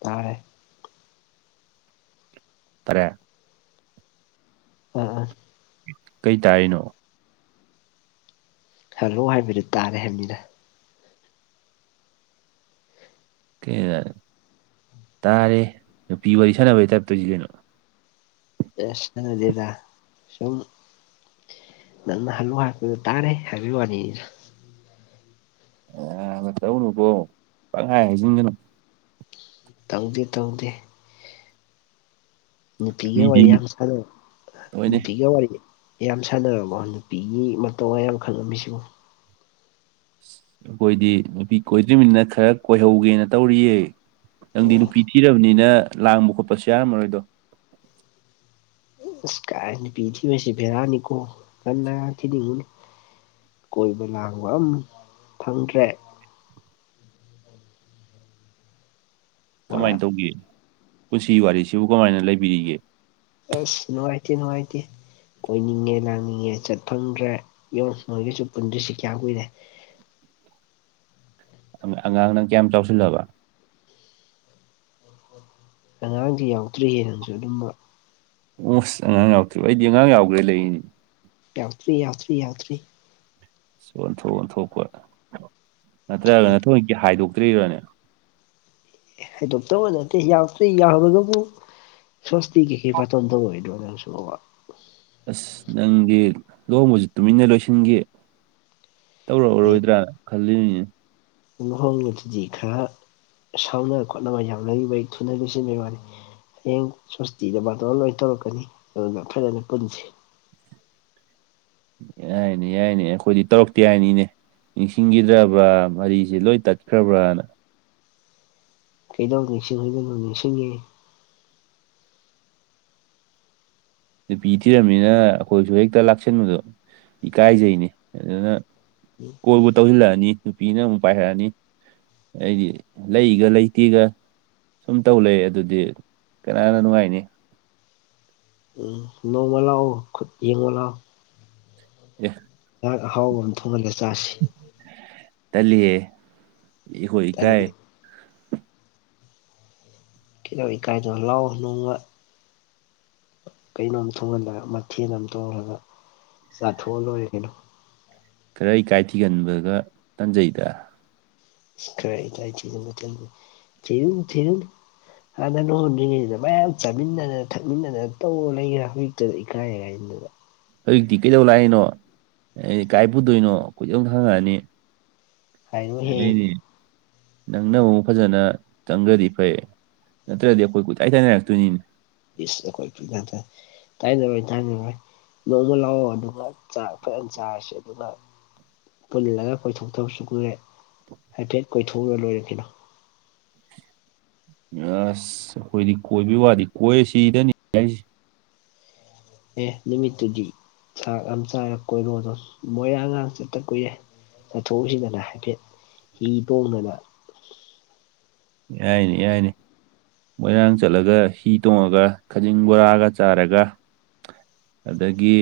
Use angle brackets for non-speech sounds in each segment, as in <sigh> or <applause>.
ꯇꯥꯔꯦ ꯇꯥꯔꯦ ꯎꯝ ꯎꯝ ꯀꯩ ꯇꯥꯏꯔꯤꯅꯣ ꯍꯜꯂꯣ ꯍꯥꯏꯕꯗꯨ ꯇꯥꯔꯦ ꯍꯥꯏꯕꯅꯤꯅ ꯀꯩꯅ ꯇꯥꯔꯦ ꯅꯨꯄꯤ ꯋꯥꯔꯤ ꯁꯥꯟꯅꯕꯩ ꯇꯥꯏꯞꯇꯁꯤ ꯀꯩꯅꯣ ꯑꯦꯁꯗꯗ ꯁꯨꯝ ꯅ ꯍꯜꯂꯨ ꯍꯥ ꯇꯥꯔꯦ ꯍꯥꯏꯕꯤ ꯋꯥꯅꯤ ꯑ ꯅꯠꯇꯧꯅꯨꯕꯣ ꯄꯪꯉꯥꯏ ꯍꯥꯏꯁꯤꯟꯗꯅ ꯇꯧꯗꯦ ꯇꯧꯗꯦ ꯅꯨꯄꯤꯒ ꯃꯤꯗꯤ ꯋꯥꯔꯤ ꯌꯥꯝ ꯁꯥꯟꯅꯕ ꯍꯣꯏꯅꯦ ꯅꯨꯄꯤꯒꯤ ꯋꯥꯔꯤ ꯌꯥꯝ ꯁꯥꯟꯅꯔꯕꯣ ꯅꯨꯄꯤꯒꯤ ꯃꯇꯧ ꯃꯌꯥꯝ ꯈꯪꯉꯝꯃꯤꯁꯤꯕꯨ ꯑꯩꯈꯣꯏꯗꯤ ꯅꯨꯄꯤ ꯀꯣꯏꯗ꯭ꯔꯤꯕꯃꯤꯅꯤꯅ ꯈꯔ ꯀꯣꯏꯍꯧꯒꯦꯅ ꯇꯧꯔꯤꯌꯦ ꯅꯪꯗꯤ ꯑꯣ ꯅꯨꯄꯤ ꯊꯤꯔꯕꯅꯤꯅ ꯂꯥꯡꯕ ꯈꯣꯠꯄꯁꯨ ꯌꯥꯔꯝꯃꯔꯣꯏꯗꯣ ꯑꯁ ꯀꯥꯏꯅ ꯄꯤꯊꯁꯤ ꯐꯦꯔꯥꯑꯅꯤꯀꯣ ꯀ ꯊꯤꯅꯤꯡꯉꯅꯤ ꯀꯣꯏꯕ ꯂꯥꯡꯕ ꯑꯃ ꯐꯪꯗ꯭ꯔꯦ ꯄꯨꯔꯥ ꯀꯃꯥꯏꯅ ꯇꯧꯒꯦ ꯄꯨꯟꯁꯤ ꯋꯥꯔꯤꯁꯤꯕꯨ ꯀꯃꯥꯏꯅ ꯂꯩꯕꯤꯔꯤꯒꯦ ꯑꯁ ꯅꯨꯡꯉꯥꯏꯇ ꯅꯨꯡꯉꯥꯏꯇ ꯀꯣꯏꯅꯤꯡꯉꯦ ꯂꯥꯡꯅꯤꯡꯉꯦ ꯆꯠ ꯐꯪꯗ꯭ꯔꯦ ꯌ ꯃꯣꯏꯒꯤꯁꯨ ꯄꯨꯟꯗ꯭ꯔꯤꯁꯤ ꯀꯌꯥꯝ ꯀꯨꯏꯔꯦ ꯑꯉꯥꯡ ꯅꯪ ꯀꯌꯥꯝ ꯆꯥꯎꯁꯤꯜꯂꯕ ꯑꯉꯥꯡꯗꯤ ꯌꯥꯎꯗ꯭ꯔꯤ ꯍꯦꯅꯁꯨ ꯑꯗꯨꯝꯕ ꯑꯣꯃꯣꯁ ꯑꯉꯥꯡ ꯌꯥꯎꯗ꯭ꯔꯤꯕ ꯑꯩꯗꯤ ꯑꯉꯥꯡ ꯌꯥꯎꯗ꯭ꯔꯦ ꯂꯩꯔꯤꯅꯤ ꯌꯥꯎ ꯊ꯭ꯔꯤ ꯌꯥꯎ ꯊ꯭ꯔꯤ ꯌꯥꯎ ꯊ꯭ꯔꯤ ꯑꯣꯟꯊꯣꯛ ꯑꯣꯟꯊꯣꯛꯄ ꯅꯠꯇ꯭ꯔꯒ ꯅ ꯊꯣꯏꯖꯤꯛꯇꯤ ꯍꯥꯏꯗꯣꯛꯇ꯭ꯔꯤꯕꯅꯦ ꯍꯥꯏꯗꯣꯛꯞꯇꯧꯕ ꯅꯠꯇꯦ ꯌꯥꯎꯛꯇ ꯌꯥꯎꯔꯒꯕꯨ ꯁ꯭ꯋꯥꯁꯇꯤ ꯀꯦ ꯄ ꯆꯣꯟꯗꯧꯕ ꯑꯣꯏꯗꯁꯨ ꯑꯁ ꯅꯪꯗꯤ ꯂꯨꯍꯣꯡꯕꯁꯨ ꯇꯨꯃꯤꯟꯅ ꯂꯣꯏꯁꯤꯟꯈꯤ ꯇꯧꯔꯛꯑꯔꯣꯏꯗ꯭ꯔꯥ ꯈꯜꯂꯤꯅꯦ ꯂꯨꯍꯣꯡꯕꯁꯤꯗꯤ ꯈꯔ ꯁꯥꯎꯅ ꯈꯣꯠꯅꯕ ꯌꯥꯎꯅꯔꯤꯕ ꯑꯩ ꯊꯨꯅꯔꯤꯕꯁꯤꯕ ꯋꯥꯅꯤ ꯍꯌꯦꯡ ꯁꯁꯇꯤꯗꯕꯥꯗ ꯂꯣꯏ ꯇꯧꯔꯛꯀꯅꯤ ꯑꯗꯨꯅ ꯐꯖꯅ ꯄꯨꯟꯁꯤ ꯌꯥꯏꯅꯦ ꯌꯥꯏꯅꯦ ꯑꯩꯈꯣꯏꯗꯤ ꯇꯧꯔꯛꯇꯦ ꯍꯥꯏꯏꯅꯤ ꯏꯅꯦ ꯅꯤꯡꯁꯤꯡꯈꯤꯗ꯭ꯔꯕ꯭ꯔꯥ ꯃꯔꯤꯁꯤ ꯂꯣꯏ ꯇꯠꯈ꯭ꯔꯕ꯭ꯔꯅ ꯀꯩꯗꯧ ꯅꯤꯡꯁꯤꯡ ꯍꯒꯗꯅꯣ ꯅꯤꯡꯁꯤꯡꯉꯦ ꯅꯨꯄꯤ ꯊꯤꯔꯝꯃꯤꯅ ꯑꯩꯈꯣꯏꯁꯨ ꯍꯦꯛꯇ ꯂꯥꯛꯁꯟꯕꯗꯣ ꯏꯀꯥꯏꯖꯩꯅꯤ ꯑꯗꯨꯅ ꯎꯝ <unintelligible> ꯀꯣꯏꯕꯨ ꯇꯧꯁꯤꯜꯂꯛꯑꯅꯤ ꯅꯨꯄꯤꯅ ꯑꯃꯨꯛ ꯄꯥꯏꯈꯔꯛꯑꯅꯤ ꯑꯩꯗꯤ ꯂꯩꯒ ꯂꯩꯇꯦꯒ ꯁꯨꯝ ꯇꯧ ꯂꯩ ꯑꯗꯨꯗꯤ ꯀꯅꯥꯅ ꯅꯨꯡꯉꯥꯏꯅꯤ ꯎ ꯅꯣꯡꯃ ꯂꯥꯛꯑꯣ ꯈꯨꯠ ꯌꯦꯡꯉꯣ ꯂꯥꯎ ꯌꯦ ꯉꯍꯥꯛ ꯑꯍꯥꯎꯕ ꯑꯃ ꯊꯣꯡꯍꯜꯂꯒ ꯆꯥꯁꯤ ꯇꯂꯤꯑꯦ ꯑꯩꯈꯣꯏ ꯏꯀꯥꯏ ꯇꯜꯂꯤ ꯀꯤ ꯏꯀꯥꯏꯗꯣ ꯂꯥꯛꯑꯣ ꯅꯣꯡꯕ ꯀꯩꯅꯣꯝ ꯊꯣꯡꯍꯜꯂꯒ ꯃꯊꯦꯜ ꯑꯃ ꯇꯣꯡꯉꯒ ꯆꯥꯊꯣꯛꯑ ꯂꯣꯏꯔ ꯀꯩꯅꯣ ꯈꯔ ꯏꯀꯥꯏ ꯊꯤꯒꯟꯕꯒ ꯇꯟꯖꯩꯗ ꯀꯥꯏ ꯀꯥꯏ ꯆ ꯊꯨ ꯊꯨ ꯍꯥꯟꯅ ꯂꯨ ꯍꯣꯟꯗ꯭ꯔꯤꯉꯩꯁꯤꯗ ꯃꯌꯥꯝ ꯆꯥꯃꯤꯟꯅꯗꯅ ꯊꯛꯃꯤꯟꯅꯗꯅ ꯇꯧꯔ ꯂꯩꯈ꯭ꯔꯦ ꯍꯧꯖꯤꯛꯇꯨꯗ ꯏꯀꯥꯏꯀꯥꯏꯁꯤꯗꯨꯗ ꯍꯧꯖꯤꯛꯇꯤ ꯀꯩꯗꯧ ꯂꯥꯛꯏꯅꯣ ꯀꯥꯏ ꯄꯨꯗꯣꯏꯅꯣ ꯀꯗꯪ ꯈꯪꯉꯛꯑꯅꯤ ꯍꯥꯏꯔꯣꯏꯍꯦ ꯑꯩꯅꯤ ꯅꯪꯅꯕ ꯑꯃꯛ ꯐꯖꯅ ꯆꯪꯈ꯭ꯔꯗꯤ ꯐꯩ ꯅꯠꯇ꯭ꯔꯗꯤ ꯑꯩꯈꯣꯏ ꯀꯣꯏꯇꯥꯏ ꯇꯥꯏꯅꯔꯛꯇꯣꯏꯅꯤꯅꯤ ꯏꯁꯁ ꯀꯣꯏ ꯅ ꯇꯥꯏꯅꯔꯩ ꯇꯥꯏꯅꯔꯩ ꯂꯣꯏꯗ ꯂꯥꯛꯑꯣ ꯑꯗꯨꯒꯥꯛ ꯐꯖꯅ ꯆꯥꯔꯁꯤ ꯑꯗꯨꯒ ꯄꯨꯜꯂꯒ ꯀꯣꯏꯊꯣꯛꯇꯕꯁꯨ ꯀꯨꯔꯦ ꯍꯥꯏꯐꯦꯠ ꯀꯣꯏꯊꯣꯛꯎꯔ ꯂꯣꯏꯔꯛꯈꯤꯅꯣ ꯑꯁ ꯑꯩꯈꯣꯏꯗꯤ ꯀꯣꯏꯕꯒꯤ ꯋꯥꯗꯤ ꯀꯣꯏꯔ ꯁꯤꯗꯅꯤ ꯍꯥꯏꯁꯦ ꯑꯦ ꯅꯨꯃꯤꯠꯇꯨꯗꯤ ꯊꯥꯛ ꯌꯥꯝ ꯆꯥꯏꯔꯒ ꯀꯣꯏꯔꯣꯗ ꯃꯣꯏꯔꯥꯡꯉꯥꯡ ꯆꯠꯇ ꯀꯨꯏꯔꯦ ꯆꯠꯊꯣꯛꯁꯤꯗꯅ ꯍꯥꯏꯐꯦꯠ ꯍꯤ ꯇꯣꯡꯗꯅ ꯌꯥꯏꯅꯦ ꯌꯥꯏꯅꯤ ꯃꯣꯏꯔꯥꯡ ꯆꯠꯂꯒ ꯍꯤ ꯇꯣꯡꯉꯒ ꯈꯖꯤꯡ ꯕꯣꯔꯥꯒ ꯆꯥꯔꯒ ꯑꯗꯒꯤ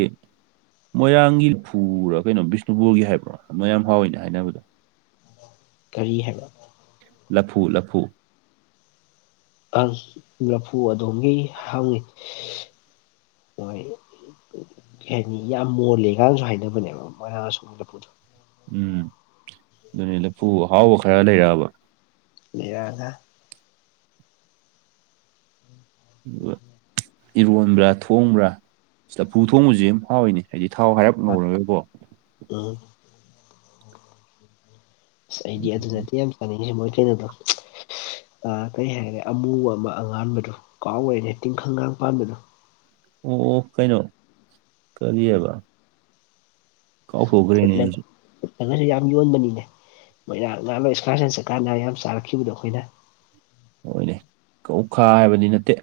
ꯃꯣꯏꯔꯥꯡꯒꯤ ꯐꯨꯔꯥ ꯀꯩꯅꯣ ꯕꯤꯁꯅꯨꯄꯨꯔꯒꯤ ꯍꯥꯏꯕ꯭ꯔꯣ ꯃꯣꯏꯌꯥꯝ ꯍꯥꯎꯏꯅꯦ ꯍꯥꯏꯅꯕꯗ ꯀꯔꯤ ꯍꯥꯏꯕ ꯂꯐꯨ ꯂꯐꯨ ꯑꯁ ꯂꯐꯨ ꯑꯗꯣꯝꯒꯤ ꯍꯪꯉꯤ ꯍꯣꯏ ꯀꯩ ꯍꯥꯏꯅꯤ ꯌꯥꯝ ꯃꯣꯜꯂꯦꯀꯅꯁꯨ ꯍꯥꯏꯅꯕꯅꯦꯕ ꯃꯣꯏꯥꯡ ꯁꯣ ꯂꯨ <unintelligible> ꯎꯝ ꯑꯗꯨꯅꯤ ꯂꯐꯨ ꯑꯍꯥꯎꯕ ꯈꯔ ꯂꯩꯔꯛꯑꯕ ꯂꯩ ꯌꯥꯒ ꯑꯗꯨꯒ ꯏꯔꯣꯟꯕ꯭ꯔꯥ ꯊꯣꯡꯕ꯭ꯔꯥ ꯆꯐꯨ ꯊꯣꯡꯕꯁꯤ ꯌꯥꯝ ꯍꯥꯎꯋꯤꯅꯦ ꯍꯥꯏꯗꯤ ꯊꯥꯎ ꯍꯥꯏꯔꯞ ꯉꯧꯔꯣꯏꯕꯣ ꯎ ꯑꯁ ꯑꯩꯗꯤ ꯑꯗꯨꯅꯗꯤ ꯌꯥꯝ ꯄꯥꯅꯤꯡꯉꯦ ꯃꯣꯏ ꯀꯩꯅꯣꯗꯣ ꯀꯩ ꯍꯥꯏꯔꯦ ꯑꯃꯨꯕ ꯑꯃ ꯑꯉꯥꯟꯕꯗꯨꯣ ꯀꯥꯎꯈꯦꯅꯦ ꯇꯤꯡꯈꯪꯒ ꯄꯥꯟꯕꯗꯨꯣ ꯑꯣ ꯀꯩꯅꯣ ꯀꯔꯤꯑꯕ ꯀꯥꯎꯊꯣꯛꯈꯔ꯭ꯦꯅꯦ ꯑꯩꯁꯨ ꯠꯒꯁꯨ ꯌꯥꯝ ꯌꯣꯟꯕꯅꯤꯅꯦ ꯃꯣꯏꯔꯥꯡ ꯉꯥꯡꯂ ꯏꯁꯀꯥꯔ ꯁꯟ ꯆꯠꯀꯥꯟꯗ ꯌꯥꯝ ꯆꯥꯔꯛꯈꯤꯕꯗꯣ ꯑꯩꯈꯣꯏꯅ ꯍꯣꯏꯅꯦ ꯀꯧꯈꯥ ꯍꯥꯏꯕꯗꯤ ꯅꯠꯇꯦ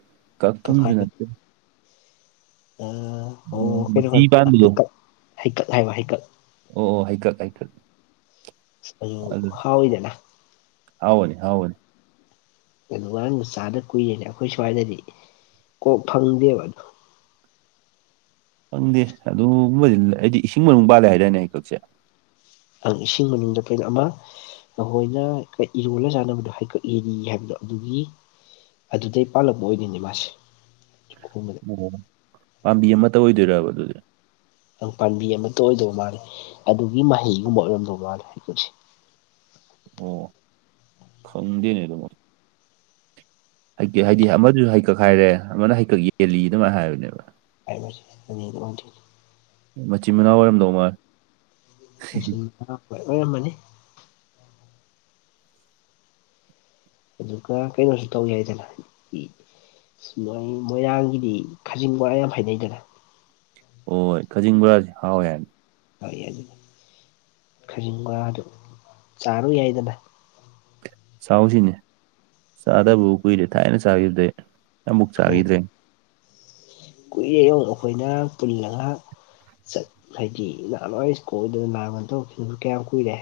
<unintelligible> ꯀꯛꯊꯨꯝꯁꯨ ꯅꯠꯇꯦ ꯃꯆꯤ ꯄꯥꯟꯕꯗꯣ ꯍꯩꯀꯠ ꯍꯥꯏꯕ ꯍꯩꯀꯠ ꯑꯣ ꯑꯣ ꯍꯥꯏꯀꯠ ꯍꯥꯏꯀꯠ ꯑꯗꯨ ꯍꯥꯎꯏꯗꯅ ꯍꯥꯎꯅꯦ ꯍꯥꯎꯅꯦ ꯑꯗꯨ ꯉꯔꯥꯡꯅ ꯆꯥꯗ ꯀꯨꯏꯔꯦꯅꯦ ꯑꯩꯈꯣꯏ ꯁ꯭ꯋꯥꯏꯗꯗꯤ ꯀꯣꯛ ꯐꯪꯗꯦꯕ ꯑꯣ ꯈꯪꯗꯦ ꯑꯗꯨꯒꯨꯝꯕꯗꯤ ꯑꯩꯗꯤ ꯏꯁꯤꯡ ꯃꯅꯨꯡ ꯄꯥꯜꯂꯦ ꯍꯥꯏꯗꯥꯏꯅꯦ ꯑꯩꯀꯛꯁꯦ ꯑ ꯏꯁꯤꯡ ꯃꯅꯨꯡꯗ ꯑꯩꯈꯣꯏꯅ ꯑꯃ ꯅꯈꯣꯏꯅ ꯏꯔꯣꯜꯂ ꯆꯥꯟꯅꯕꯗꯣ ꯍꯩꯀꯛꯑꯔꯤ ꯍꯥꯏꯕꯗꯣ ꯑꯗꯨꯒꯤ ꯑꯗꯨꯗꯩ ꯄꯥꯜꯂꯛꯄ ꯑꯣꯏꯗꯣꯏꯅꯤ ꯃꯥꯁꯦ ꯄꯥꯝꯕꯤ ꯑꯃꯠꯇ ꯑꯣꯏꯗꯣꯏ ꯑꯗꯨꯗꯤ ꯑꯗꯨ ꯄꯥꯝꯕꯤ ꯑꯃꯇ ꯑꯣꯏꯗꯧꯕ ꯃꯥꯜꯂꯦ ꯑꯗꯨꯒꯤ ꯃꯍꯩꯒꯨꯝꯕ ꯑꯣꯏꯔꯝꯗꯧꯕ ꯃꯥꯜꯂꯦ ꯍꯩꯀꯨꯠꯁꯦ ꯑꯣ ꯈꯪꯗꯦꯅꯦ ꯑꯗꯨꯕꯨ ꯍꯥꯏ ꯍꯥꯏꯗꯤ ꯑꯃꯗꯨꯁꯨ ꯍꯩꯀꯛ ꯍꯥꯏꯔꯦ ꯑꯃꯅ ꯍꯩꯀꯛ ꯌꯦꯜꯂꯤ ꯑꯗꯨꯃꯥꯏꯅ ꯍꯥꯏꯕꯅꯦꯕ꯫ <unintelligible> ꯃꯆꯤꯟ- ꯃꯅꯥꯎ ꯑꯣꯏꯔꯝꯗꯧ ꯃꯥꯜꯂꯤ꯫ <unintelligible> ꯑꯣꯏꯔꯝꯃꯅꯤ ꯑꯗꯨꯒ ꯀꯩꯅꯣꯁꯨ ꯇꯧ ꯌꯥꯏꯗꯅ ꯏ ꯃꯣꯏ ꯃꯣꯏꯔꯥꯡꯒꯤꯗꯤ ꯈꯥꯖꯤꯡ ꯕꯣꯔꯥ ꯌꯥꯝ ꯍꯥꯏꯅꯩꯗꯅ꯫ ꯍꯣꯏ ꯈꯖꯤꯡ ꯕꯣꯔꯥꯁꯤ ꯍꯥꯎꯋꯦ ꯍꯥꯏ꯫ ꯍꯣꯏ ꯑꯗꯨꯗꯤ ꯈꯖꯤꯡꯒ ꯑꯗꯨ ꯆꯥꯔꯨ ꯌꯥꯏꯗꯅ ꯆꯥꯛꯁꯤꯅꯦ ꯆꯥꯗꯕ ꯀꯨꯏꯔꯦ ꯊꯥꯏꯅ ꯆꯥꯈꯤꯗ꯭ꯔꯦ ꯑꯃꯨꯛ ꯆꯥꯈꯤꯗ꯭ꯔꯦ ꯀꯨꯏꯌꯣ ꯑꯩꯈꯣꯏꯅ ꯄꯨꯜꯂꯒ ꯆꯠ ꯍꯥꯏꯗꯤ ꯅꯍꯥꯟꯋꯥꯏ ꯁ꯭ꯀꯣꯜꯗꯅ ꯅꯍꯒꯣꯟ ꯇꯧꯈꯤꯕꯗꯨ ꯀꯌꯥꯝ ꯀꯨꯏꯔꯦ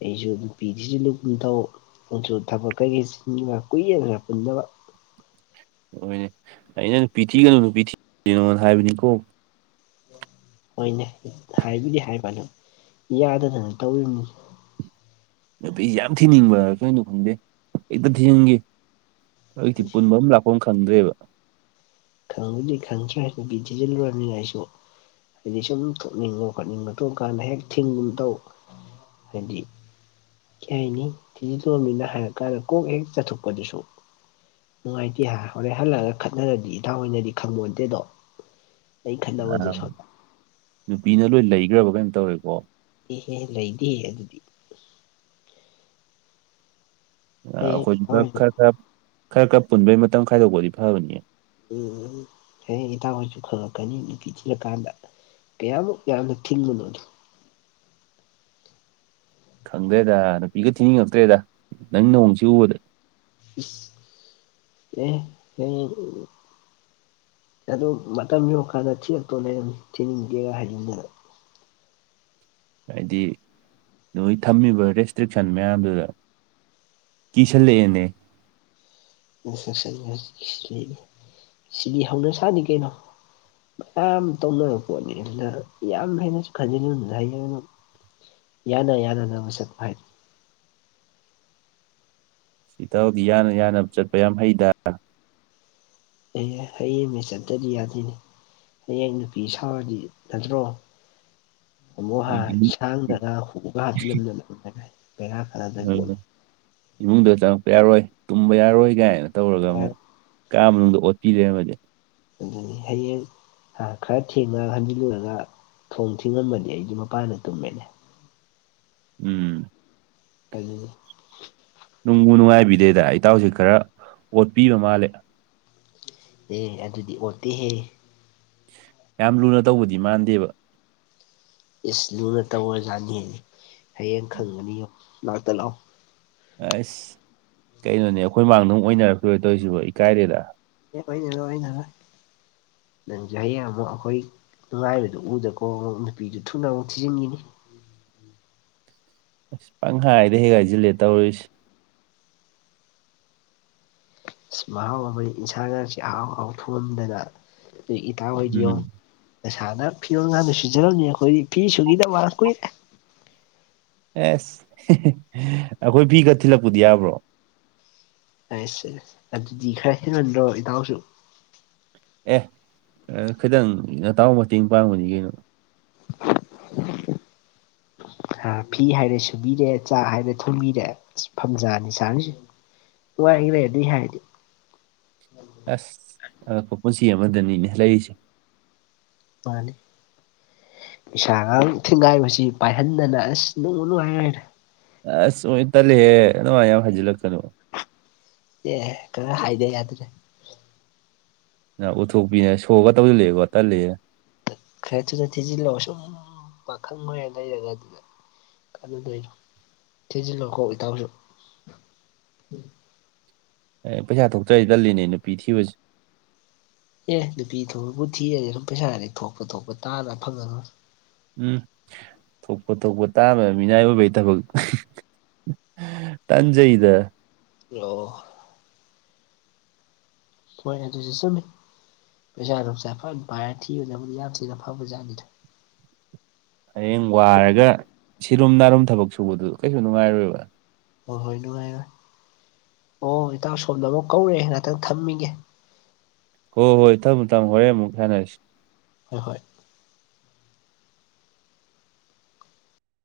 ꯑꯩꯁꯨ ꯅꯨꯄꯤꯁꯤ ꯂ ꯅꯤꯡꯊꯧ <unintelligible> ꯑꯗꯨ ꯊꯕꯛ ꯀꯩꯀꯩ ꯁꯤꯟꯒ ꯀꯨꯏꯌꯦꯗꯅ ꯄꯨꯟꯟꯅꯕ ꯍꯣꯏꯅꯦ ꯑꯩꯅ ꯅꯨꯄꯤ ꯊꯤꯒꯅꯨ ꯅꯨꯄꯤ ꯊꯤꯔꯤꯅꯣꯅ ꯍꯥꯏꯕꯅꯤꯀꯣ ꯍꯣꯏꯅꯦ ꯍꯥꯏꯕꯨꯗꯤ ꯍꯥꯏꯕ ꯑꯗꯨꯝ ꯌꯥꯗꯗꯅ ꯇꯧꯅꯤ ꯅꯨꯄꯤꯁꯤ ꯌꯥꯝ ꯊꯤꯅꯤꯡꯕꯔ ꯀꯩꯅꯣ ꯈꯪꯗꯦ ꯍꯦꯛꯇ ꯊꯤꯖꯤꯟꯈꯤ ꯍꯧꯖꯤꯛꯇꯤ ꯄꯨꯟꯕꯝ ꯂꯥꯛ ꯄꯝ ꯈꯪꯗ꯭ꯔꯦꯕ ꯈꯪꯕꯗꯤ ꯈꯪꯗ꯭ꯔꯦ ꯅꯨꯄꯤ ꯊꯤꯖꯤꯜꯂꯨꯔꯝꯅꯤꯅ ꯑꯩꯁꯨ꯫ ꯍꯥꯏꯗꯤ ꯁꯨꯝ ꯊꯣꯛꯅꯤꯡꯕ ꯈꯣꯠꯅꯤꯡꯕ ꯇꯧ ꯀꯥꯟꯗ ꯍꯦꯛ ꯊꯤꯡꯒꯨꯝ ꯇꯧ ꯍꯥꯏꯗꯤ ꯀꯩ ꯍꯥꯏꯅꯤ ꯊꯤꯖꯤꯜꯂꯨꯔꯝꯅꯤꯅ ꯍꯥꯏꯔꯛ ꯀꯥꯟꯗ ꯀꯣꯛ ꯍꯦꯛ ꯆꯠꯊꯣꯛꯄꯗꯨꯁꯨ ꯅꯨꯡꯉꯥꯏꯇꯦ ꯍꯥ ꯍꯣꯔꯦꯟ ꯍꯜꯂꯒ ꯈꯠꯅꯔꯗꯤ ꯏꯇꯥꯎ ꯍꯣꯏꯅꯗꯤ ꯈꯪꯕꯣꯟꯇꯦꯗꯣ ꯑꯩ ꯈꯠꯅꯕꯗꯨ ꯑ, ꯁꯣꯝꯗ꯫ ꯅꯨꯄꯤꯅ ꯂꯣꯏ ꯂꯩꯒ꯭ꯔꯕ ꯀꯩꯅꯣꯝ ꯇꯧꯔꯦꯀꯣ ꯏꯍꯦ! ꯂꯩꯗꯦꯍꯦ ꯑꯗꯨꯗꯤ꯫ ꯍꯌꯦꯡ ꯑꯩꯈꯣꯏꯁꯨ ꯏꯇꯥꯎ ꯈꯔ ꯍꯣꯏꯁꯨ ꯈꯔ ꯈꯔ ꯈꯔ ꯄꯨꯟꯕꯩ ꯃꯇꯝ ꯈꯥꯏꯗꯣꯛꯄꯗꯤ ꯐꯕꯅꯤꯌꯦ꯫ ꯎꯝ ꯍꯌꯦꯡ ꯏꯇꯥꯎ ꯍꯣꯏꯁꯨ ꯈꯪꯉꯛꯀꯅꯤ ꯅꯨꯄꯤ ꯊꯤꯔꯀꯥꯟꯗ꯫ ꯀꯌꯥꯃꯨꯛ ꯌꯥꯝꯅ ꯊꯤꯡꯕꯅꯣꯗꯣ꯫ ꯈꯪꯗ꯭ꯔꯦꯗ ꯅꯨꯄꯤꯒ ꯊꯤꯅꯤꯡꯉꯛꯇ꯭ꯔꯦꯗ ꯅꯪ ꯅꯥꯑꯣꯡꯁꯤ ꯎꯕꯗ꯫ <unintelligible> ꯑꯗ ꯃꯇꯝ ꯌꯧꯔꯀꯥꯟꯗ ꯊꯤꯂꯛꯇꯣ ꯂꯩꯔꯝꯅꯤ ꯊꯤꯅꯤꯡꯗꯦꯒ ꯍꯥꯏꯖꯤꯟꯗꯅ꯫ ꯍꯥꯏꯗꯤ ꯅꯣꯏ ꯊꯝꯃꯤꯕ ꯔꯦꯁꯇ꯭ꯔꯤꯛꯁꯟ ꯃꯌꯥꯝꯗꯨꯗ ꯀꯤꯁꯜꯂꯛꯑꯦꯅꯦ <unintelligible> ꯁꯤꯗꯤ ꯍꯧꯅ ꯁꯥꯅꯤ ꯀꯩꯅꯣ ꯃꯌꯥꯝ ꯇꯧꯅꯕ ꯄꯣꯠꯅꯤ ꯑꯗꯨꯅ ꯌꯥꯝ ꯍꯦꯟꯅꯁꯨ ꯈꯖꯤꯟꯂꯨꯅꯨ ꯍꯌꯦꯡ ꯌꯥꯅ ꯌꯥꯅꯅꯕ ꯆꯠꯄ ꯍꯥꯏ ꯏꯇꯥꯎꯗꯤ ꯌꯥꯅ - ꯌꯥꯅꯕ ꯆꯠꯄ ꯌꯥꯝ ꯍꯩꯗ꯫ ꯑꯩ ꯍꯩꯌꯦꯃꯤ ꯆꯠꯇꯗꯤ ꯌꯥꯗꯦꯅꯦ꯫ ꯍꯌꯦꯡ ꯅꯨꯄꯤ ꯁꯥꯎꯔꯗꯤ ꯅꯠꯇ꯭ꯔꯣ? ꯑ, <unintelligible> ꯎꯝ ꯄꯣꯠꯅꯤ ꯏꯃꯨꯡꯗ ꯆꯪꯉꯛꯄ ꯌꯥꯔꯣꯏ ꯇꯨꯝꯕ ꯌꯥꯔꯣꯏ ꯀꯥꯏꯅ ꯇꯧꯔꯒ ꯕꯦꯔꯥ ꯑꯃꯨꯛ ꯀꯥ ꯃꯅꯨꯡꯗ ꯑꯣꯠꯄꯤꯔꯦꯕ ꯑꯗꯨꯅꯤ ꯍꯌꯦꯡ ꯈꯔ ꯊꯦꯡꯅꯒ ꯍꯟꯖꯤꯜꯂꯨꯔꯒ ꯊꯣꯡ ꯊꯤꯡꯉꯝꯃꯗꯤ ꯑꯩꯗꯤ ꯃꯄꯥꯟꯗ ꯇꯨꯝꯃꯦꯅꯦ꯫ ꯎꯝ ꯑꯗꯨꯅꯤ ꯅꯨꯡꯕꯨꯨ ꯅꯨꯡꯉꯥꯏꯕꯤꯗꯦꯗ ꯏꯇꯥꯎꯁꯦ ꯈꯔ ꯑꯣꯠꯄꯤꯕ ꯃꯥꯜꯂꯤ꯫ ꯑꯦ ꯑꯗꯨꯗꯤ ꯑꯣꯠꯇꯦꯍꯦ ꯌꯥꯝ ꯂꯨꯅ ꯇꯧꯕꯗꯤ ꯃꯥꯟꯗꯦꯕ ꯏꯁ ꯂꯨꯅ ꯇꯧꯔꯖꯥꯠꯅꯤ ꯍꯌꯦꯡ ꯈꯪꯒꯅꯤ ꯉꯥꯛꯇ ꯂꯥꯛꯑꯣ ꯑꯁ ꯀꯩꯅꯣꯅꯦ ꯑꯩꯈꯣꯏ ꯃꯥꯡꯗꯧ ꯑꯣꯏꯅꯔꯛꯇꯣꯏ ꯇꯧꯔꯤꯁꯤꯕꯣ ꯏꯀꯥꯏꯗꯦꯗ ꯑꯦꯔꯔꯣꯏ ꯅꯪꯖꯩꯌꯦ ꯑꯃꯨꯛ ꯑꯩꯈꯣꯏ ꯅꯨꯡꯉꯥꯏꯕꯗꯨ ꯎꯗꯀꯣ ꯑꯃꯨꯛ ꯅꯨꯄꯤꯗꯨ ꯊꯨꯅ ꯑꯃꯨꯛ ꯊꯤꯖꯤꯟꯈꯤꯅꯤ ꯑꯁ ꯄꯪ ꯍꯥꯏꯥꯏꯗ ꯍꯦꯛꯒꯥꯏꯁꯤꯜꯂꯦ ꯇꯧꯔꯔꯤꯁꯁꯤ ꯃꯍꯥꯎ ꯑꯃꯗꯤ ꯏꯟꯁꯥꯡ ꯉ ꯆꯍꯥꯎ ꯍꯥꯎ ꯊꯣꯡꯍꯗꯅ ꯏꯇꯥ ꯑꯣꯏꯗꯌ ꯎꯝ ꯄꯩꯁꯥꯅ ꯐꯤꯔꯣꯟꯜ ꯀꯥꯟꯗ ꯁꯤꯨꯖꯔꯝꯅꯤ ꯑꯩꯈꯣꯏꯗꯤ ꯐꯤ ꯁꯨꯒꯤꯗ ꯀꯨꯏꯔꯦ ꯑꯦꯁ ꯑꯩꯈꯣꯏ ꯐꯤꯒ ꯊꯤꯜꯂꯛꯄꯗꯤ ꯌꯥꯕ꯭ꯔꯣ? ꯑꯁꯦ ꯑꯗꯨꯗꯤ ꯈꯔ ꯍꯦꯟꯃꯟꯗ꯭ꯔꯣ ꯏꯇꯎꯁꯨ? ꯑꯦ ꯈꯤꯇꯪ ꯅꯇꯥꯎ ꯃꯇꯦꯡ ꯄꯥꯡꯕꯅꯤ ꯀꯩꯅꯣ <unintelligible> ꯍꯥ ꯐꯤ ꯍꯥꯏꯔꯦ ꯁꯨꯕꯤꯔꯦ ꯆꯥꯛ ꯍꯥꯏꯔꯦ ꯊꯣꯡꯕꯤꯔꯦ ꯑꯁ ꯐꯝꯖꯥꯅꯤ ꯁꯥꯔꯤꯁꯦ꯫ <unintelligible> ꯑꯗꯨꯗꯤ ꯍꯥꯏꯗꯤ ꯑꯁ! ꯑꯉꯛꯄ ꯄꯨꯟꯁꯤ ꯑꯃꯗꯅꯤꯅꯦ ꯂꯩꯔꯤꯁꯦ꯫ ꯃꯥꯅꯤ ꯏꯁꯥꯒꯥꯡ ꯊꯤꯡꯒꯥꯏꯕꯁꯤ ꯄꯥꯏꯍꯟꯗꯅ ꯑꯁ ꯅꯨꯡꯕꯨ ꯅꯨꯡꯉꯥꯏꯔꯦꯗ꯫ ꯑꯁ ꯑꫭꯏ ꯇꯜꯂꯤꯍꯦ ꯑꯗꯨꯃꯥꯏ ꯌꯥꯝ ꯍꯖꯤꯜꯂꯛꯀꯅꯨ꯫ ꯑꯦ ꯀꯔ ꯍꯥꯏꯗ ꯌꯥꯗ꯭ꯔꯦ ꯅ ꯎꯠꯊꯣꯛꯄꯤꯅꯦ ꯁꯣꯒ ꯇꯧꯁꯤꯜꯂꯛꯑꯦꯀꫭ ꯇꯜꯂ‌ꯦꯑꯦ ꯈꯔ ꯊꯨꯅ ꯊꯤꯖꯤꯜꯂꫭ ꯁꯨꯝ ꯄꯥꯈꯪ ꯑꫭꯏꯔ ꯂꯩꯔꯒ ꯑꯗꯨꯗ ꯀꯅꯗꯣꯏꯅꯣ ꯊꯤꯟꯖꯤꯜꯂꯣꯈꯣ ꯏꯇꯥꯎꯁꯨ ꯑꯦ ꯄꯩꯁꯥ ꯊꯣꯛꯇꫪꯗꯤ ꯇꯜꯂꯤꯅꯦ ꯅꯨꯄꯤ ꯊꯤꯕꯁꯦ ꯑꯦ ꯅꯨꯄꯤ ꯊꫭꯕꯨ ꯊꯤꯔꯗꯤ ꯑꯗꯨꯝ ꯄꯩꯁꯥꯗꯤ ꯊꯣꯛꯄ ꯊꯣꯛꯄ ꯇꯥꯜꯂ ꯐꯪꯉꯒ ꯎꯝ ꯊꯣꯛꯄ ꯊꯣꯛꯄ ꯇꯥꯕ ꯃꯤꯅꯥꯏ ꯑꯣꯏꯕꯒꯤ ꯊꯕꯛ ꯇꯟꯖꯩꯗ ꯑꯣ ꯍꯣꯏ ꯑꯗꯨꯁꯨ ꯆꯨꯝꯃꯤ ꯄꯩꯁꯥ ꯅꯨꯡꯁ ꯐꯅ ꯄꯥꯏꯔ ꯊꯤꯕꯕꯨꯅꯤ ꯌꯥꯝ ꯊꯤꯅ ꯐꯕ ꯖꯥꯠꯅꯤꯗ ꯍꯌꯦꯡ ꯋꯥꯔꯒ ꯁꯤꯔꯨꯝ ꯅꯥꯔꯨꯝ ꯊꯕꯛ ꯁꯨꯕꯗꯨ ꯀꯩꯁꯨ ꯅꯨꯡꯉꯥꯏꯔꯣꯏꯕ ꯍꯣꯏ ꯍꯣꯏ ꯅꯨꯡꯉꯥꯏꯔꯦ ꯑꯣ ꯏꯇꯥꯎ ꯁꯣꯝꯗ ꯑꯃꯨꯛ ꯀꯧꯔꯦ ꯉꯛꯇꯪ ꯊꯝꯃꯤꯒꯦ ꯍꯣꯏ ꯍꯣꯏ ꯊꯝꯃꯣ ꯊꯝꯃꫭ ꯍꯣꯔꯦꯟ ꯑꯃꯨꯛ ꯁꯥꯟꯅꯔꯁꯤ ꯍꯣꯏ ꯍꯣꯏ